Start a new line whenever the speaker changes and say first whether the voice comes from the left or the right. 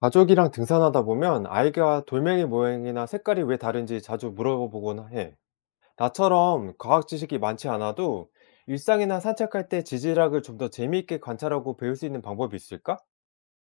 left: 가족이랑 등산하다 보면 아이가 돌멩이 모양이나 색깔이 왜 다른지 자주 물어보곤 해. 나처럼 과학 지식이 많지 않아도 일상이나 산책할 때 지질학을 좀 더 재미있게 관찰하고 배울 수 있는 방법이 있을까?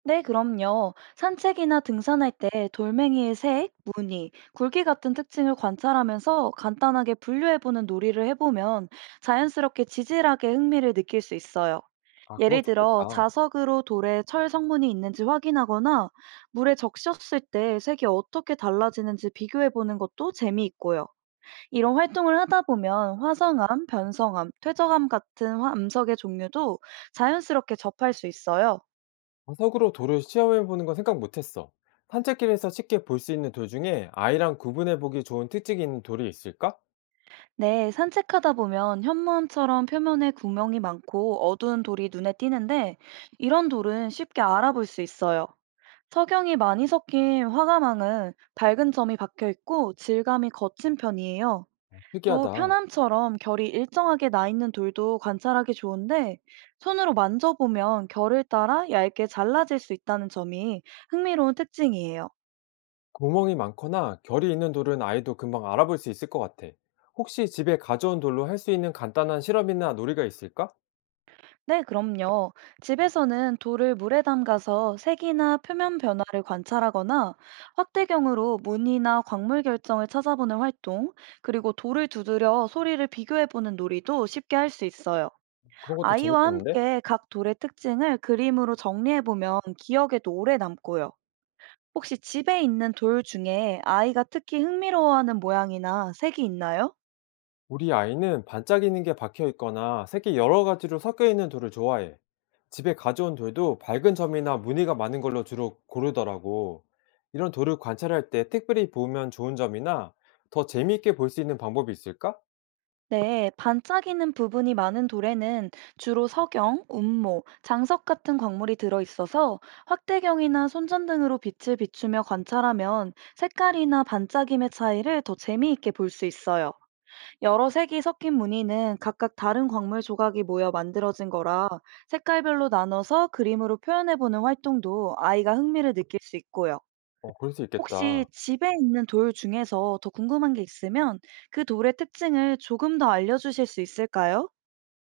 right: 네, 그럼요. 산책이나 등산할 때 돌멩이의 색, 무늬, 굵기 같은 특징을 관찰하면서 간단하게 분류해보는 놀이를 해보면 자연스럽게 지질학에 흥미를 느낄 수 있어요.
left: 아, 그거
right: 예를 들어,
left: 좋겠다.
right: 자석으로 돌에 철 성분이 있는지 확인하거나 물에 적셨을 때 색이 어떻게 달라지는지 비교해보는 것도 재미있고요. 이런 활동을 하다 보면 화성암, 변성암, 퇴적암 같은 암석의 종류도 자연스럽게 접할 수 있어요.
left: 화석으로 돌을 시험해보는 건 생각 못했어. 산책길에서 쉽게 볼 수 있는 돌 중에 아이랑 구분해보기 좋은 특징이 있는 돌이 있을까?
right: 네, 산책하다 보면 현무암처럼 표면에 구멍이 많고 어두운 돌이 눈에 띄는데 이런 돌은 쉽게 알아볼 수 있어요. 석영이 많이 섞인 화가망은 밝은 점이 박혀 있고 질감이 거친 편이에요.
left: 어,
right: 또
left: 특이하다.
right: 편암처럼 결이 일정하게 나 있는 돌도 관찰하기 좋은데 손으로 만져보면 결을 따라 얇게 잘라질 수 있다는 점이 흥미로운 특징이에요.
left: 구멍이 많거나 결이 있는 돌은 아이도 금방 알아볼 수 있을 것 같아. 혹시 집에 가져온 돌로 할 수 있는 간단한 실험이나 놀이가 있을까?
right: 네, 그럼요. 집에서는 돌을 물에 담가서 색이나 표면 변화를 관찰하거나 확대경으로 무늬나 광물 결정을 찾아보는 활동, 그리고 돌을 두드려 소리를 비교해보는 놀이도 쉽게 할 수 있어요.
left: 그런 것도
right: 아이와
left: 재밌겠는데?
right: 함께 각 돌의 특징을 그림으로 정리해보면 기억에도 오래 남고요. 혹시 집에 있는 돌 중에 아이가 특히 흥미로워하는 모양이나 색이 있나요?
left: 우리 아이는 반짝이는 게 박혀 있거나 색이 여러 가지로 섞여 있는 돌을 좋아해. 집에 가져온 돌도 밝은 점이나 무늬가 많은 걸로 주로 고르더라고. 이런 돌을 관찰할 때 특별히 보면 좋은 점이나 더 재미있게 볼 수 있는 방법이 있을까?
right: 네, 반짝이는 부분이 많은 돌에는 주로 석영, 운모, 장석 같은 광물이 들어 있어서 확대경이나 손전등으로 빛을 비추며 관찰하면 색깔이나 반짝임의 차이를 더 재미있게 볼 수 있어요. 여러 색이 섞인 무늬는 각각 다른 광물 조각이 모여 만들어진 거라 색깔별로 나눠서 그림으로 표현해보는 활동도 아이가 흥미를 느낄 수 있고요.
left: 어, 그럴 수
right: 혹시
left: 있겠다.
right: 집에 있는 돌 중에서 더 궁금한 게 있으면 그 돌의 특징을 조금 더 알려주실 수 있을까요?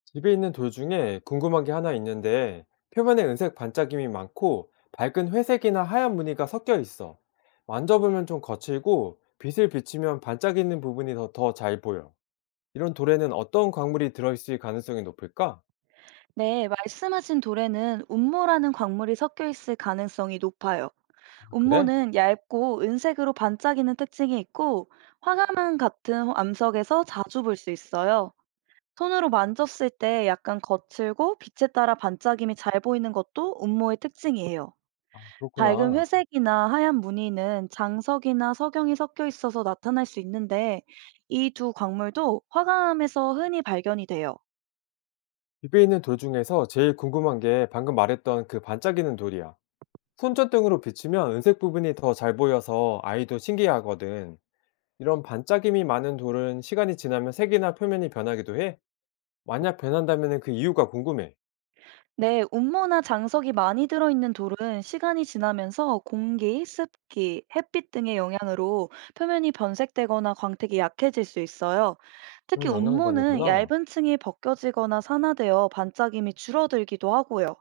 left: 집에 있는 돌 중에 궁금한 게 하나 있는데, 표면에 은색 반짝임이 많고, 밝은 회색이나 하얀 무늬가 섞여 있어. 만져보면 좀 거칠고, 빛을 비치면 반짝이는 부분이 더 잘 보여. 이런 돌에는 어떤 광물이 들어있을 가능성이 높을까?
right: 네, 말씀하신 돌에는 운모라는 광물이 섞여 있을 가능성이 높아요.
left: 아, 그래?
right: 운모는 얇고 은색으로 반짝이는 특징이 있고 화가만 같은 암석에서 자주 볼 수 있어요. 손으로 만졌을 때 약간 거칠고 빛에 따라 반짝임이 잘 보이는 것도 운모의 특징이에요.
left: 아,
right: 밝은
left: 그렇구나.
right: 회색이나 하얀 무늬는 장석이나 석영이 섞여 있어서 나타날 수 있는데 이 두 광물도 화강암에서 흔히 발견이 돼요.
left: 집에 있는 돌 중에서 제일 궁금한 게 방금 말했던 그 반짝이는 돌이야. 손전등으로 비치면 은색 부분이 더 잘 보여서 아이도 신기해하거든. 이런 반짝임이 많은 돌은 시간이 지나면 색이나 표면이 변하기도 해? 만약 변한다면 그 이유가 궁금해.
right: 네, 운모나 장석이 많이 들어있는 돌은 시간이 지나면서 공기, 습기, 햇빛 등의 영향으로 표면이 변색되거나 광택이 약해질 수 있어요. 특히
left: 그런 영향을
right: 운모는
left: 받는구나.
right: 얇은 층이 벗겨지거나 산화되어 반짝임이 줄어들기도 하고요.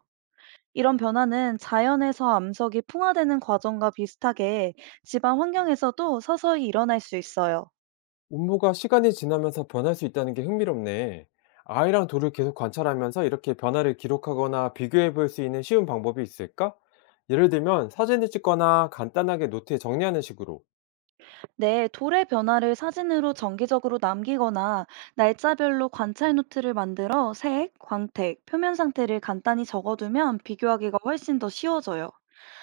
right: 이런 변화는 자연에서 암석이 풍화되는 과정과 비슷하게 집안 환경에서도 서서히 일어날 수 있어요.
left: 음모가 시간이 지나면서 변할 수 있다는 게 흥미롭네. 아이랑 돌을 계속 관찰하면서 이렇게 변화를 기록하거나 비교해 볼 수 있는 쉬운 방법이 있을까? 예를 들면 사진을 찍거나 간단하게 노트에 정리하는 식으로.
right: 네, 돌의 변화를 사진으로 정기적으로 남기거나 날짜별로 관찰 노트를 만들어 색, 광택, 표면 상태를 간단히 적어두면 비교하기가 훨씬 더 쉬워져요.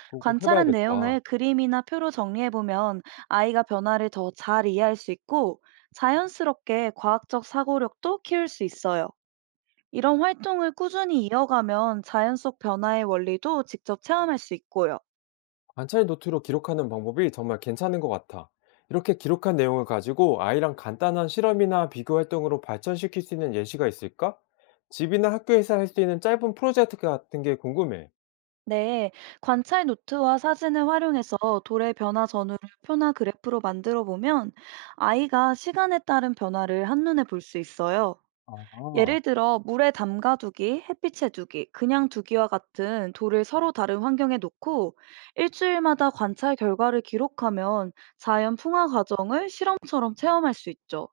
left: 그거 꼭
right: 관찰한 내용을
left: 해봐야겠다.
right: 그림이나 표로 정리해보면 아이가 변화를 더 잘 이해할 수 있고 자연스럽게 과학적 사고력도 키울 수 있어요. 이런 활동을 꾸준히 이어가면 자연 속 변화의 원리도 직접 체험할 수 있고요.
left: 관찰 노트로 기록하는 방법이 정말 괜찮은 것 같아. 이렇게 기록한 내용을 가지고 아이랑 간단한 실험이나 비교 활동으로 발전시킬 수 있는 예시가 있을까? 집이나 학교에서 할 수 있는 짧은 프로젝트 같은 게 궁금해.
right: 네, 관찰 노트와 사진을 활용해서 돌의 변화 전후를 표나 그래프로 만들어 보면 아이가 시간에 따른 변화를 한눈에 볼 수 있어요.
left: 아.
right: 예를 들어 물에 담가두기, 햇빛에 두기, 그냥 두기와 같은 돌을 서로 다른 환경에 놓고 일주일마다 관찰 결과를 기록하면 자연 풍화 과정을 실험처럼 체험할 수 있죠.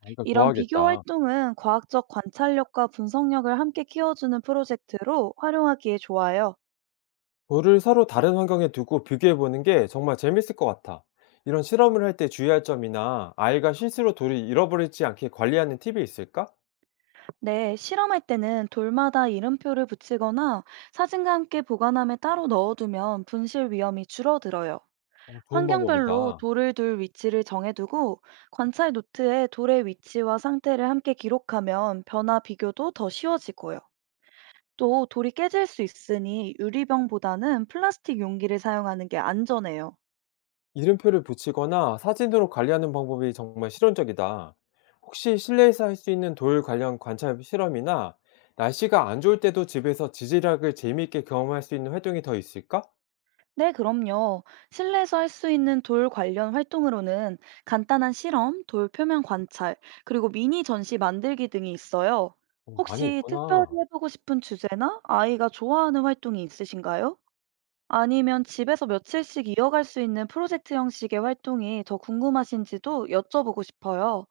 left: 아이가
right: 이런 비교
left: 좋아하겠다.
right: 활동은 과학적 관찰력과 분석력을 함께 키워주는 프로젝트로 활용하기에 좋아요.
left: 돌을 서로 다른 환경에 두고 비교해 보는 게 정말 재밌을 것 같아. 이런 실험을 할 때 주의할 점이나 아이가 실수로 돌을 잃어버리지 않게 관리하는 팁이 있을까?
right: 네, 실험할 때는 돌마다 이름표를 붙이거나 사진과 함께 보관함에 따로 넣어두면 분실 위험이 줄어들어요.
left: 어, 좋은
right: 환경별로
left: 방법이다.
right: 돌을 둘 위치를 정해두고 관찰 노트에 돌의 위치와 상태를 함께 기록하면 변화 비교도 더 쉬워지고요. 또 돌이 깨질 수 있으니 유리병보다는 플라스틱 용기를 사용하는 게 안전해요.
left: 이름표를 붙이거나 사진으로 관리하는 방법이 정말 실용적이다. 혹시 실내에서 할 수 있는 돌 관련 관찰 실험이나 날씨가 안 좋을 때도 집에서 지질학을 재미있게 경험할 수 있는 활동이 더 있을까?
right: 네, 그럼요. 실내에서 할 수 있는 돌 관련 활동으로는 간단한 실험, 돌 표면 관찰, 그리고 미니 전시 만들기 등이 있어요.
left: 어, 많이
right: 혹시 특별히
left: 있구나.
right: 해보고 싶은 주제나 아이가 좋아하는 활동이 있으신가요? 아니면 집에서 며칠씩 이어갈 수 있는 프로젝트 형식의 활동이 더 궁금하신지도 여쭤보고 싶어요.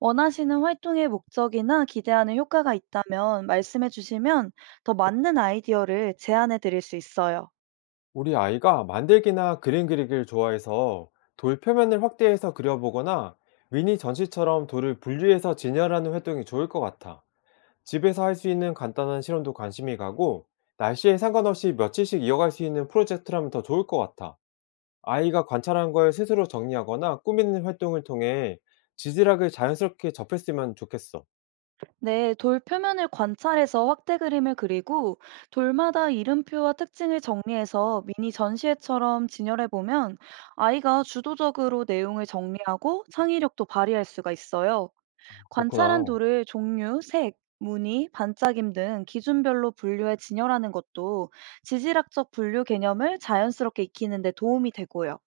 right: 원하시는 활동의 목적이나 기대하는 효과가 있다면 말씀해 주시면 더 맞는 아이디어를 제안해 드릴 수 있어요.
left: 우리 아이가 만들기나 그림 그리기를 좋아해서 돌 표면을 확대해서 그려보거나 미니 전시처럼 돌을 분리해서 진열하는 활동이 좋을 것 같아. 집에서 할 수 있는 간단한 실험도 관심이 가고 날씨에 상관없이 며칠씩 이어갈 수 있는 프로젝트라면 더 좋을 것 같아. 아이가 관찰한 걸 스스로 정리하거나 꾸미는 활동을 통해 지질학을 자연스럽게 접했으면 좋겠어.
right: 네, 돌 표면을 관찰해서 확대 그림을 그리고 돌마다 이름표와 특징을 정리해서 미니 전시회처럼 진열해 보면 아이가 주도적으로 내용을 정리하고 창의력도 발휘할 수가 있어요. 관찰한
left: 그렇구나.
right: 돌을 종류, 색, 무늬, 반짝임 등 기준별로 분류해 진열하는 것도 지질학적 분류 개념을 자연스럽게 익히는 데 도움이 되고요.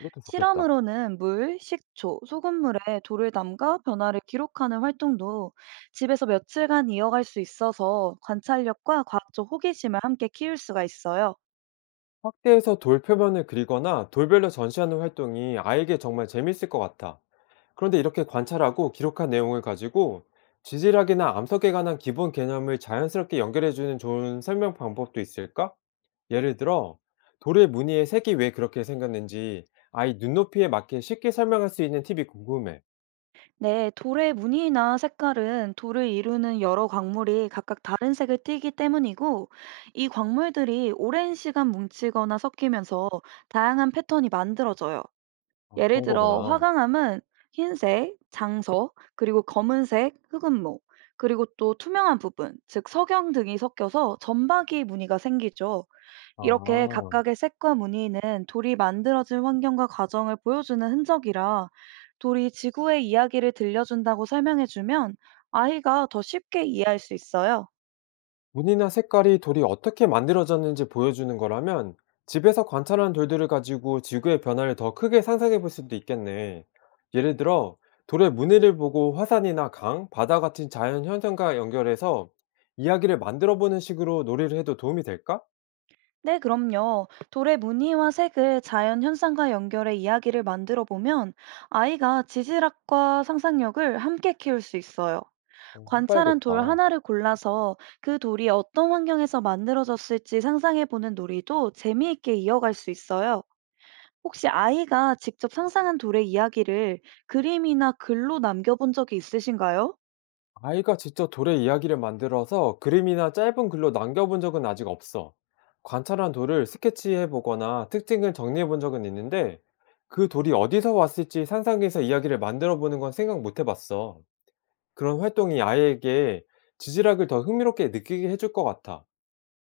left: 이것도 좋겠다.
right: 실험으로는 물, 식초, 소금물에 돌을 담가 변화를 기록하는 활동도 집에서 며칠간 이어갈 수 있어서 관찰력과 과학적 호기심을 함께 키울 수가 있어요.
left: 확대해서 돌 표면을 그리거나 돌별로 전시하는 활동이 아이에게 정말 재밌을 것 같아. 그런데 이렇게 관찰하고 기록한 내용을 가지고 지질학이나 암석에 관한 기본 개념을 자연스럽게 연결해주는 좋은 설명 방법도 있을까? 예를 들어, 돌의 무늬의 색이 왜 그렇게 생겼는지 아이 눈높이에 맞게 쉽게 설명할 수 있는 팁이 궁금해.
right: 네, 돌의 무늬나 색깔은 돌을 이루는 여러 광물이 각각 다른 색을 띠기 때문이고, 이 광물들이 오랜 시간 뭉치거나 섞이면서 다양한 패턴이 만들어져요.
left: 아,
right: 예를
left: 그런 거구나.
right: 들어 화강암은 흰색, 장서, 그리고 검은색, 흑은모, 그리고 또 투명한 부분, 즉 석영 등이 섞여서 점박이 무늬가 생기죠. 이렇게
left: 아.
right: 각각의 색과 무늬는 돌이 만들어진 환경과 과정을 보여주는 흔적이라 돌이 지구의 이야기를 들려준다고 설명해주면 아이가 더 쉽게 이해할 수 있어요.
left: 무늬나 색깔이 돌이 어떻게 만들어졌는지 보여주는 거라면 집에서 관찰한 돌들을 가지고 지구의 변화를 더 크게 상상해 볼 수도 있겠네. 예를 들어, 돌의 무늬를 보고 화산이나 강, 바다 같은 자연 현상과 연결해서 이야기를 만들어 보는 식으로 놀이를 해도 도움이 될까?
right: 네, 그럼요. 돌의 무늬와 색을 자연 현상과 연결해 이야기를 만들어 보면 아이가 지질학과 상상력을 함께 키울 수 있어요.
left: 어,
right: 관찰한 돌
left: 해봐야겠다.
right: 하나를 골라서 그 돌이 어떤 환경에서 만들어졌을지 상상해 보는 놀이도 재미있게 이어갈 수 있어요. 혹시 아이가 직접 상상한 돌의 이야기를 그림이나 글로 남겨본 적이 있으신가요?
left: 아이가 직접 돌의 이야기를 만들어서 그림이나 짧은 글로 남겨본 적은 아직 없어. 관찰한 돌을 스케치해보거나 특징을 정리해본 적은 있는데 그 돌이 어디서 왔을지 상상해서 이야기를 만들어보는 건 생각 못 해봤어. 그런 활동이 아이에게 지질학을 더 흥미롭게 느끼게 해줄 것 같아.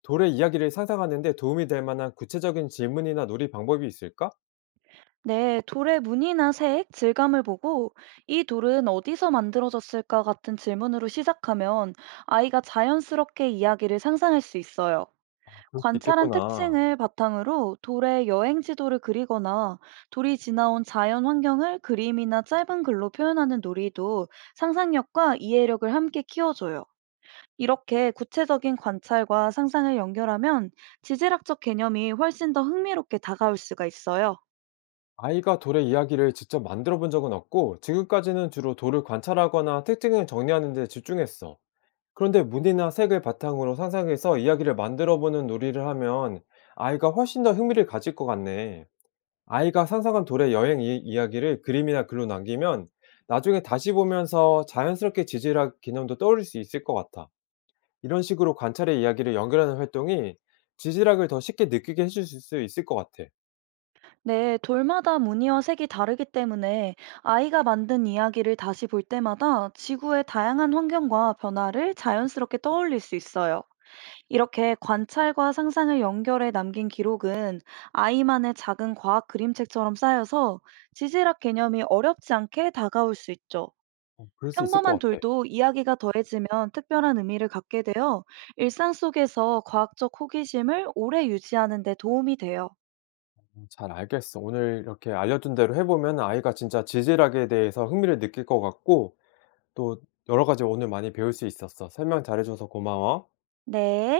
left: 돌의 이야기를 상상하는데 도움이 될 만한 구체적인 질문이나 놀이 방법이 있을까?
right: 네, 돌의 무늬나 색, 질감을 보고 이 돌은 어디서 만들어졌을까 같은 질문으로 시작하면 아이가 자연스럽게 이야기를 상상할 수 있어요.
left: 그럴 수
right: 관찰한
left: 있겠구나.
right: 특징을 바탕으로 돌의 여행 지도를 그리거나 돌이 지나온 자연 환경을 그림이나 짧은 글로 표현하는 놀이도 상상력과 이해력을 함께 키워줘요. 이렇게 구체적인 관찰과 상상을 연결하면 지질학적 개념이 훨씬 더 흥미롭게 다가올 수가 있어요.
left: 아이가 돌의 이야기를 직접 만들어 본 적은 없고, 지금까지는 주로 돌을 관찰하거나 특징을 정리하는 데 집중했어. 그런데 무늬나 색을 바탕으로 상상해서 이야기를 만들어 보는 놀이를 하면 아이가 훨씬 더 흥미를 가질 것 같네. 아이가 상상한 돌의 여행 이야기를 그림이나 글로 남기면 나중에 다시 보면서 자연스럽게 지질학 개념도 떠올릴 수 있을 것 같아. 이런 식으로 관찰의 이야기를 연결하는 활동이 지질학을 더 쉽게 느끼게 해줄 수 있을 것 같아.
right: 네, 돌마다 무늬와 색이 다르기 때문에 아이가 만든 이야기를 다시 볼 때마다 지구의 다양한 환경과 변화를 자연스럽게 떠올릴 수 있어요. 이렇게 관찰과 상상을 연결해 남긴 기록은 아이만의 작은 과학 그림책처럼 쌓여서 지질학 개념이 어렵지 않게 다가올 수 있죠.
left: 어, 그럴 수 있을
right: 평범한
left: 것 같아.
right: 돌도 이야기가 더해지면 특별한 의미를 갖게 되어 일상 속에서 과학적 호기심을 오래 유지하는 데 도움이 돼요.
left: 잘 알겠어. 오늘 이렇게 알려준 대로 해보면 아이가 진짜 지질학에 대해서 흥미를 느낄 것 같고 또 여러 가지 오늘 많이 배울 수 있었어. 설명 잘해줘서 고마워.
right: 네.